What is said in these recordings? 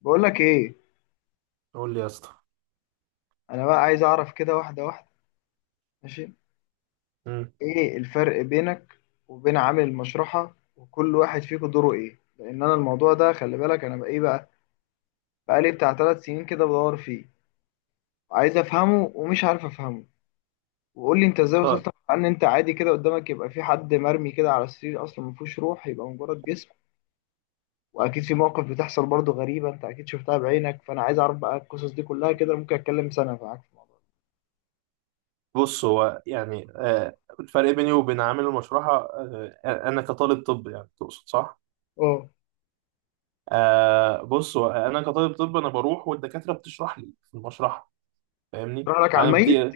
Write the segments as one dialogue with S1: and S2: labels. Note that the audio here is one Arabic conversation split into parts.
S1: بقول لك ايه؟
S2: قول لي يا اسطى.
S1: انا بقى عايز اعرف كده واحده واحده. ماشي.
S2: مم.
S1: ايه الفرق بينك وبين عامل المشرحه وكل واحد فيكم دوره ايه؟ لان انا الموضوع ده، خلي بالك، انا بقى ايه، بقى بقالي بتاع 3 سنين كده بدور فيه. عايز افهمه ومش عارف افهمه. وقول لي انت ازاي
S2: طيب.
S1: وصلت لمرحلة ان انت عادي كده، قدامك يبقى في حد مرمي كده على السرير، اصلا ما فيهوش روح، يبقى مجرد جسم. واكيد في مواقف بتحصل برضو غريبه، انت اكيد شفتها بعينك، فانا عايز اعرف بقى القصص دي كلها كده. ممكن اتكلم سنه معاك في الموضوع
S2: بص، هو يعني الفرق بيني وبين عامل المشرحة، انا كطالب طب، يعني تقصد؟ صح.
S1: ده. اه،
S2: بص، هو انا كطالب طب، انا بروح والدكاترة بتشرح لي في المشرحة. فاهمني؟
S1: تروح لك على
S2: انا
S1: الميت.
S2: بدي...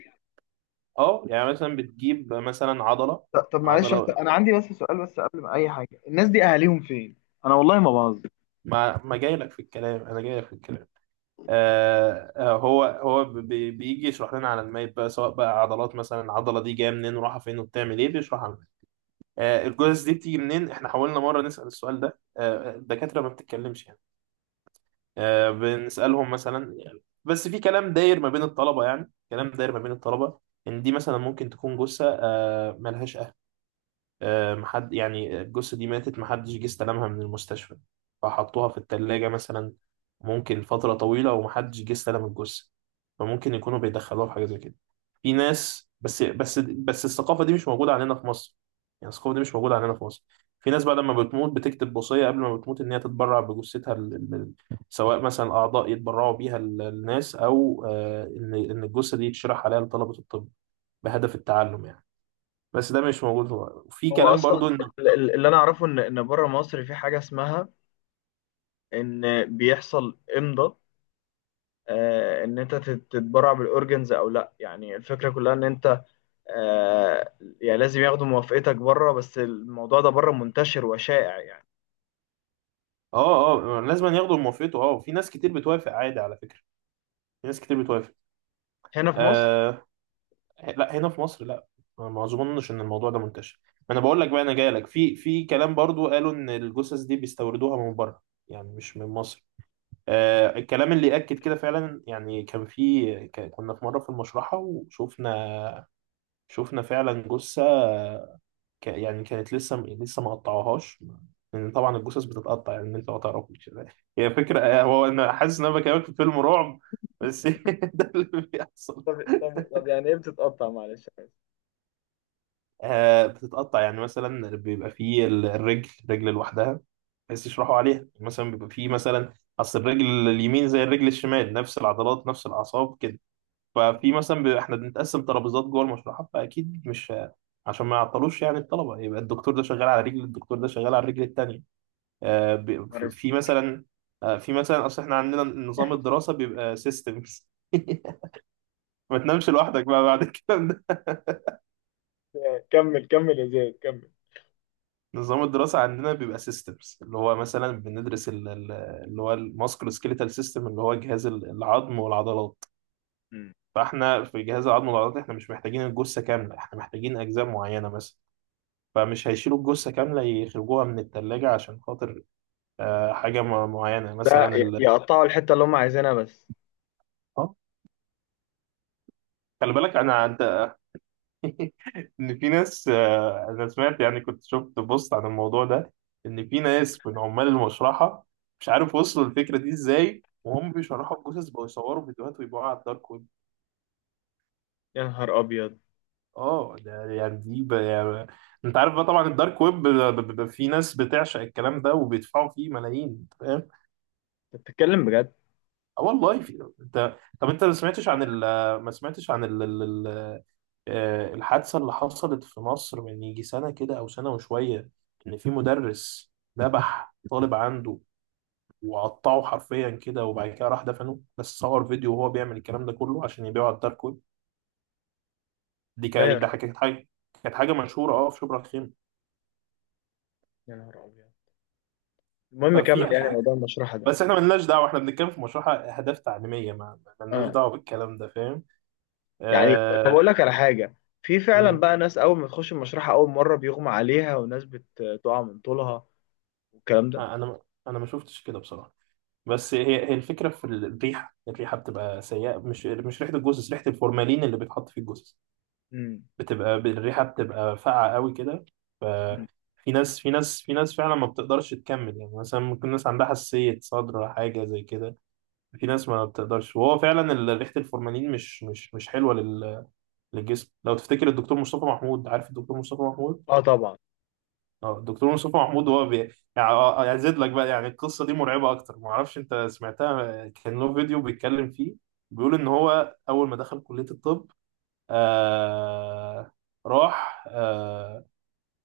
S2: اه، يعني مثلا بتجيب مثلا عضلة.
S1: طب معلش، بس
S2: عضلة.
S1: انا عندي بس سؤال بس قبل ما اي حاجه، الناس دي اهاليهم فين؟ انا والله ما بهزر.
S2: ما جاي لك في الكلام، انا جاي لك في الكلام. هو بيجي يشرح لنا على المايب بقى، سواء بقى عضلات مثلا، العضلة دي جاية منين ورايحة فين وبتعمل ايه، بيشرح. الجثث دي بتيجي منين؟ احنا حاولنا مرة نسأل السؤال ده، الدكاترة ما بتتكلمش يعني. بنسألهم مثلا يعني، بس في كلام داير ما بين الطلبة، يعني كلام داير ما بين الطلبة. إن دي مثلا ممكن تكون جثة ملهاش أهل. محد، يعني الجثة دي ماتت محدش جه استلمها من المستشفى، فحطوها في التلاجة مثلا. ممكن فترة طويلة ومحدش جه استلم الجثة، فممكن يكونوا بيدخلوها في حاجة زي كده. في ناس، بس الثقافة دي مش موجودة عندنا في مصر، يعني الثقافة دي مش موجودة عندنا في مصر. في ناس بقى لما بتموت بتكتب وصية قبل ما بتموت إن هي تتبرع بجثتها سواء مثلا أعضاء يتبرعوا بيها للناس، أو إن الجثة دي يتشرح عليها لطلبة الطب بهدف التعلم يعني. بس ده مش موجود في
S1: هو
S2: كلام برضو
S1: اصلا
S2: إن...
S1: اللي انا اعرفه ان بره مصر في حاجه اسمها ان بيحصل امضاء، ان انت تتبرع بالاورجنز او لا، يعني الفكره كلها ان انت، آه، يعني لازم ياخدوا موافقتك بره، بس الموضوع ده بره منتشر وشائع يعني.
S2: لازم ياخدوا موافقته. في ناس كتير بتوافق عادي على فكرة، في ناس كتير بتوافق.
S1: هنا في مصر؟
S2: آه، إيه، لا، هنا في مصر لا. أنا ما اظنش ان الموضوع ده منتشر. ما انا بقول لك بقى، انا جاي لك في كلام برضو قالوا ان الجثث دي بيستوردوها من بره، يعني مش من مصر. الكلام اللي اكد كده فعلا، يعني كان في كنا في مره في المشرحه وشفنا، شفنا فعلا جثه يعني كانت لسه لسه ما قطعوهاش. لان طبعا الجثث بتتقطع، يعني انت ما تعرفش. هي فكره، هو انا حاسس ان انا بكلمك في فيلم رعب بس. ده اللي بيحصل.
S1: طب طب يعني ايه بتتقطع معلش؟
S2: بتتقطع، يعني مثلا بيبقى فيه الرجل رجل لوحدها، بس يشرحوا عليها مثلا. بيبقى فيه مثلا اصل الرجل اليمين زي الرجل الشمال، نفس العضلات نفس الاعصاب كده. ففي مثلا بيبقى احنا بنتقسم ترابيزات جوه المشرحه، فاكيد مش عشان ما يعطلوش يعني الطلبه، يبقى الدكتور ده شغال على رجل، الدكتور ده شغال على الرجل التانيه. آه بي-
S1: معلش،
S2: في مثلا، في مثلا، اصل احنا عندنا نظام الدراسه بيبقى سيستمز. ما تنامش لوحدك بقى بعد الكلام ده.
S1: كمل كمل يا زياد كمل.
S2: نظام الدراسة عندنا بيبقى سيستمز، اللي هو مثلا بندرس اللي هو الماسكولو سكيليتال سيستم، اللي هو جهاز العظم والعضلات.
S1: مم.
S2: فاحنا في جهاز العظم والعضلات احنا مش محتاجين الجثة كاملة، احنا محتاجين أجزاء معينة مثلا. فمش هيشيلوا الجثة كاملة يخرجوها من التلاجة عشان خاطر حاجة معينة،
S1: ده
S2: مثلا
S1: يقطعوا الحته اللي هم عايزينها بس؟
S2: آه، خلي بالك أنا عدى. ان في ناس، انا سمعت يعني، كنت شفت بوست عن الموضوع ده، ان في ناس من عمال المشرحه، مش عارف وصلوا الفكره دي ازاي، وهم بيشرحوا الجثث بقوا يصوروا فيديوهات ويبيعوها على الدارك ويب.
S1: يا نهار ابيض.
S2: اه، ده يعني، دي يعني... انت عارف بقى طبعا الدارك ويب في ناس بتعشق الكلام ده وبيدفعوا فيه ملايين، انت فاهم؟
S1: انت بتتكلم بجد؟
S2: اه والله، انت طب، انت ما سمعتش عن ما سمعتش عن الحادثة اللي حصلت في مصر من يجي سنة كده أو سنة وشوية، إن في مدرس ذبح طالب عنده وقطعه حرفيا كده، وبعد كده راح دفنه، بس صور فيديو وهو بيعمل الكلام ده كله عشان يبيعه على الدارك ويب. دي
S1: لا يا
S2: كانت ده
S1: رب.
S2: كانت حاجة، كانت حاجة مشهورة، اه، في شبرا الخيمة.
S1: يا نهار ابيض. المهم
S2: ففي
S1: كمل
S2: يعني في
S1: يعني
S2: حاجة،
S1: موضوع المشرحه ده.
S2: بس احنا ملناش دعوة، احنا بنتكلم في مشروع أهداف تعليمية، ملناش
S1: اه،
S2: دعوة بالكلام ده، فاهم؟
S1: يعني طب اقول
S2: آه...
S1: لك على حاجه، في فعلا
S2: مم.
S1: بقى ناس اول ما تخش المشرحه اول مره بيغمى عليها وناس بتقع من طولها والكلام ده.
S2: آه، أنا ما- أنا ما شفتش كده بصراحة. بس هي الفكرة في الريحة، الريحة بتبقى سيئة، مش ريحة الجثث، ريحة الفورمالين اللي بيتحط في الجثث.
S1: امم.
S2: الريحة بتبقى فاقعة قوي كده. ففي ناس في ناس في ناس فعلا ما بتقدرش تكمل، يعني مثلا ممكن ناس عندها حساسية صدر حاجة زي كده. في ناس ما بتقدرش، وهو فعلا ريحة الفورمالين مش حلوة للجسم. لو تفتكر الدكتور مصطفى محمود، عارف الدكتور مصطفى محمود؟
S1: اه طبعا.
S2: اه، الدكتور مصطفى محمود هو يعني ازيد لك بقى، يعني القصه دي مرعبه اكتر، ما اعرفش انت سمعتها، كان له فيديو بيتكلم فيه، بيقول ان هو اول ما دخل كليه الطب آه... راح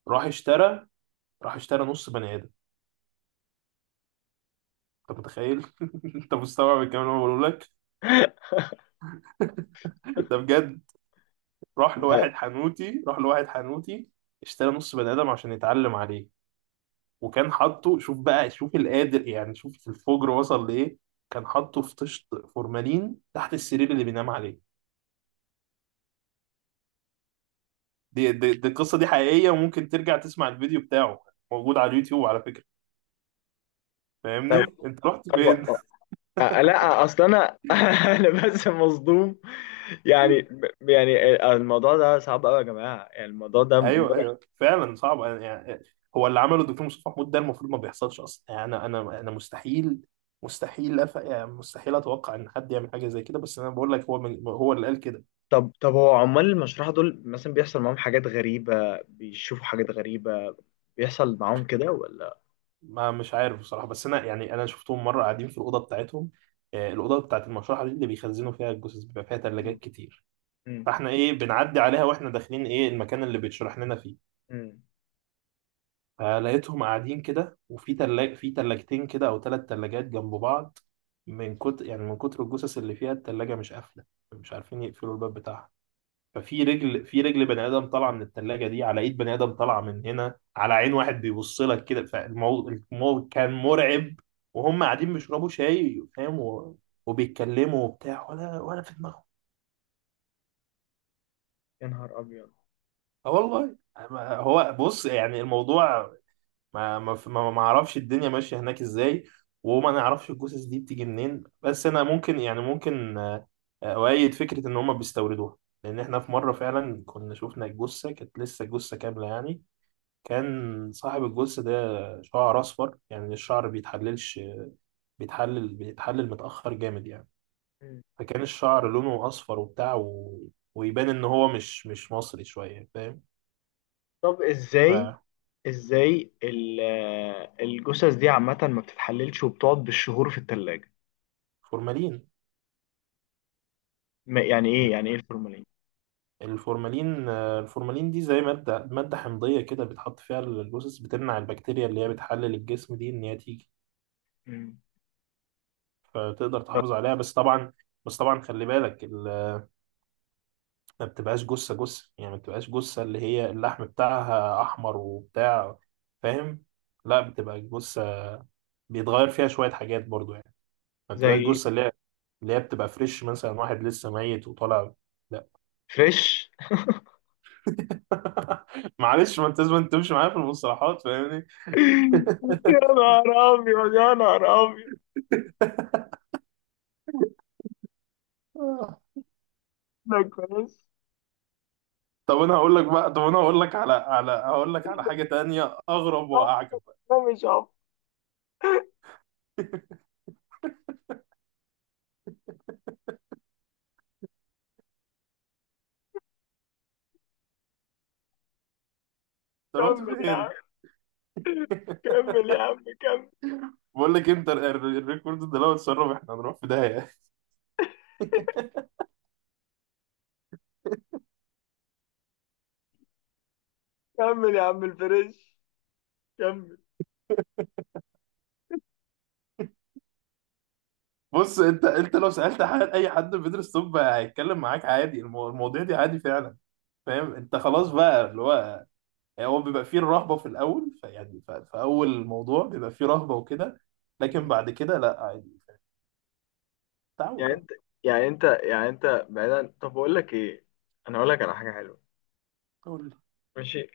S2: راح اشترى، راح اشترى نص بني ادم. انت متخيل؟ انت مستوعب الكلام اللي انا بقوله لك؟ ده بجد. راح لواحد حنوتي، راح لواحد حنوتي، اشترى نص بني ادم عشان يتعلم عليه. وكان حاطه، شوف بقى، شوف القادر يعني، شوف الفجر وصل لإيه، كان حاطه في طشت فورمالين تحت السرير اللي بينام عليه. دي القصة دي حقيقية، وممكن ترجع تسمع الفيديو بتاعه، موجود على اليوتيوب على فكرة.
S1: طب
S2: فاهمني؟ انت رحت فين؟
S1: طب لا اصل انا انا بس مصدوم، يعني، يعني الموضوع ده صعب قوي يا جماعه، يعني الموضوع ده.
S2: ايوه، ايوه، فعلا صعب، يعني هو اللي عمله الدكتور مصطفى محمود ده المفروض ما بيحصلش اصلا، يعني انا مستحيل، مستحيل يعني مستحيل اتوقع ان حد يعمل حاجه زي كده، بس انا بقول لك، هو هو اللي قال كده.
S1: طب هو عمال المشرحة دول مثلا بيحصل معاهم حاجات غريبة، بيشوفوا حاجات غريبة، بيحصل معاهم كده ولا؟
S2: ما مش عارف بصراحة، بس أنا يعني أنا شفتهم مرة قاعدين في الأوضة بتاعتهم. الأوضة بتاعت المشرحة دي اللي بيخزنوا فيها الجثث، بيبقى فيها تلاجات
S1: مم.
S2: كتير.
S1: مم.
S2: فاحنا بنعدي عليها وإحنا داخلين المكان اللي بيتشرح لنا فيه.
S1: مم.
S2: فلقيتهم قاعدين كده، وفي في تلاجتين كده أو ثلاث تلاجات جنب بعض. من كتر، يعني من كتر الجثث اللي فيها، التلاجة مش قافلة، مش عارفين يقفلوا الباب بتاعها. ففي رجل، في رجل بني ادم طالعه من الثلاجه دي، على ايد بني ادم طالعه من هنا، على عين واحد بيبص لك كده، فالموضوع الموضوع كان مرعب. وهم قاعدين بيشربوا شاي، فاهم؟ وبيتكلموا وبتاع، ولا في دماغهم.
S1: يا نهار أبيض.
S2: اه والله. هو بص، يعني الموضوع، ما اعرفش الدنيا ماشيه هناك ازاي، وما نعرفش الجثث دي بتيجي منين. بس انا ممكن، يعني ممكن اؤيد فكره ان هم بيستوردوها، لان احنا في مره فعلا كنا شفنا الجثه، كانت لسه جثه كامله يعني. كان صاحب الجثة ده شعر أصفر، يعني الشعر بيتحللش، بيتحلل، بيتحلل متأخر جامد يعني.
S1: مم.
S2: فكان الشعر لونه أصفر وبتاع ويبان إن هو مش مصري شوية، فاهم؟
S1: طب إزاي الجثث دي عامة ما بتتحللش وبتقعد بالشهور في التلاجة؟
S2: ففورمالين،
S1: يعني إيه الفورمالين؟
S2: الفورمالين، دي زي مادة، مادة حمضية كده، بتحط فيها الجثث، بتمنع البكتيريا اللي هي بتحلل الجسم دي إن هي تيجي،
S1: مم.
S2: فتقدر
S1: طب.
S2: تحافظ عليها. بس طبعا، بس طبعا خلي بالك، ما بتبقاش جثة جثة يعني، ما بتبقاش جثة اللي هي اللحم بتاعها أحمر وبتاع، فاهم؟ لا، بتبقى جثة بيتغير فيها شوية حاجات برضو يعني. ما
S1: زي.
S2: بتبقاش جثة اللي هي، اللي هي بتبقى فريش، مثلا واحد لسه ميت وطالع. لا.
S1: فريش؟
S2: معلش، ما انت لازم تمشي معايا في المصطلحات، فاهمني؟
S1: يا نهار أبيض، يا نهار أبيض. ده كويس.
S2: طب انا هقول لك بقى، طب انا هقول لك على، هقول لك على حاجة تانية اغرب
S1: أه،
S2: واعجب بقى.
S1: ده مش عارف.
S2: انت رحت
S1: كمل يا عم،
S2: فين؟
S1: كمل يا عم، كمل
S2: بقول لك، انت الريكورد ده لو اتسرب احنا هنروح في داهية.
S1: كمل يا عم الفريش، كمل.
S2: بص، انت لو سالت حد، اي حد بيدرس طب هيتكلم معاك عادي، المواضيع دي عادي فعلا، فاهم؟ انت خلاص بقى اللي هو، يعني هو بيبقى فيه الرهبه في الاول، فيعني في اول موضوع بيبقى فيه رهبه وكده، لكن
S1: مم.
S2: بعد كده لا، عادي. تعود
S1: يعني
S2: بقى.
S1: انت يعني انت بعيدا، طب اقول لك ايه، انا اقول لك على حاجه حلوه.
S2: قول لي.
S1: ماشي.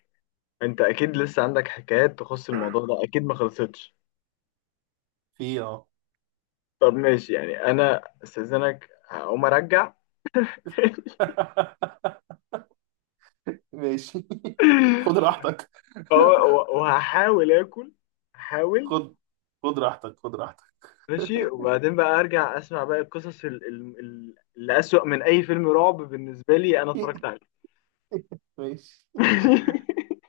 S1: انت اكيد لسه عندك حكايات تخص الموضوع ده، اكيد ما خلصتش.
S2: في ايه؟ اه.
S1: طب ماشي، يعني انا استاذنك هقوم ارجع.
S2: ماشي. خد راحتك.
S1: وه- وهحاول اكل، هحاول.
S2: خد خد راحتك، خد راحتك.
S1: ماشي، وبعدين بقى ارجع اسمع باقي القصص اللي اسوأ من اي فيلم رعب بالنسبه لي انا اتفرجت عليه.
S2: ماشي.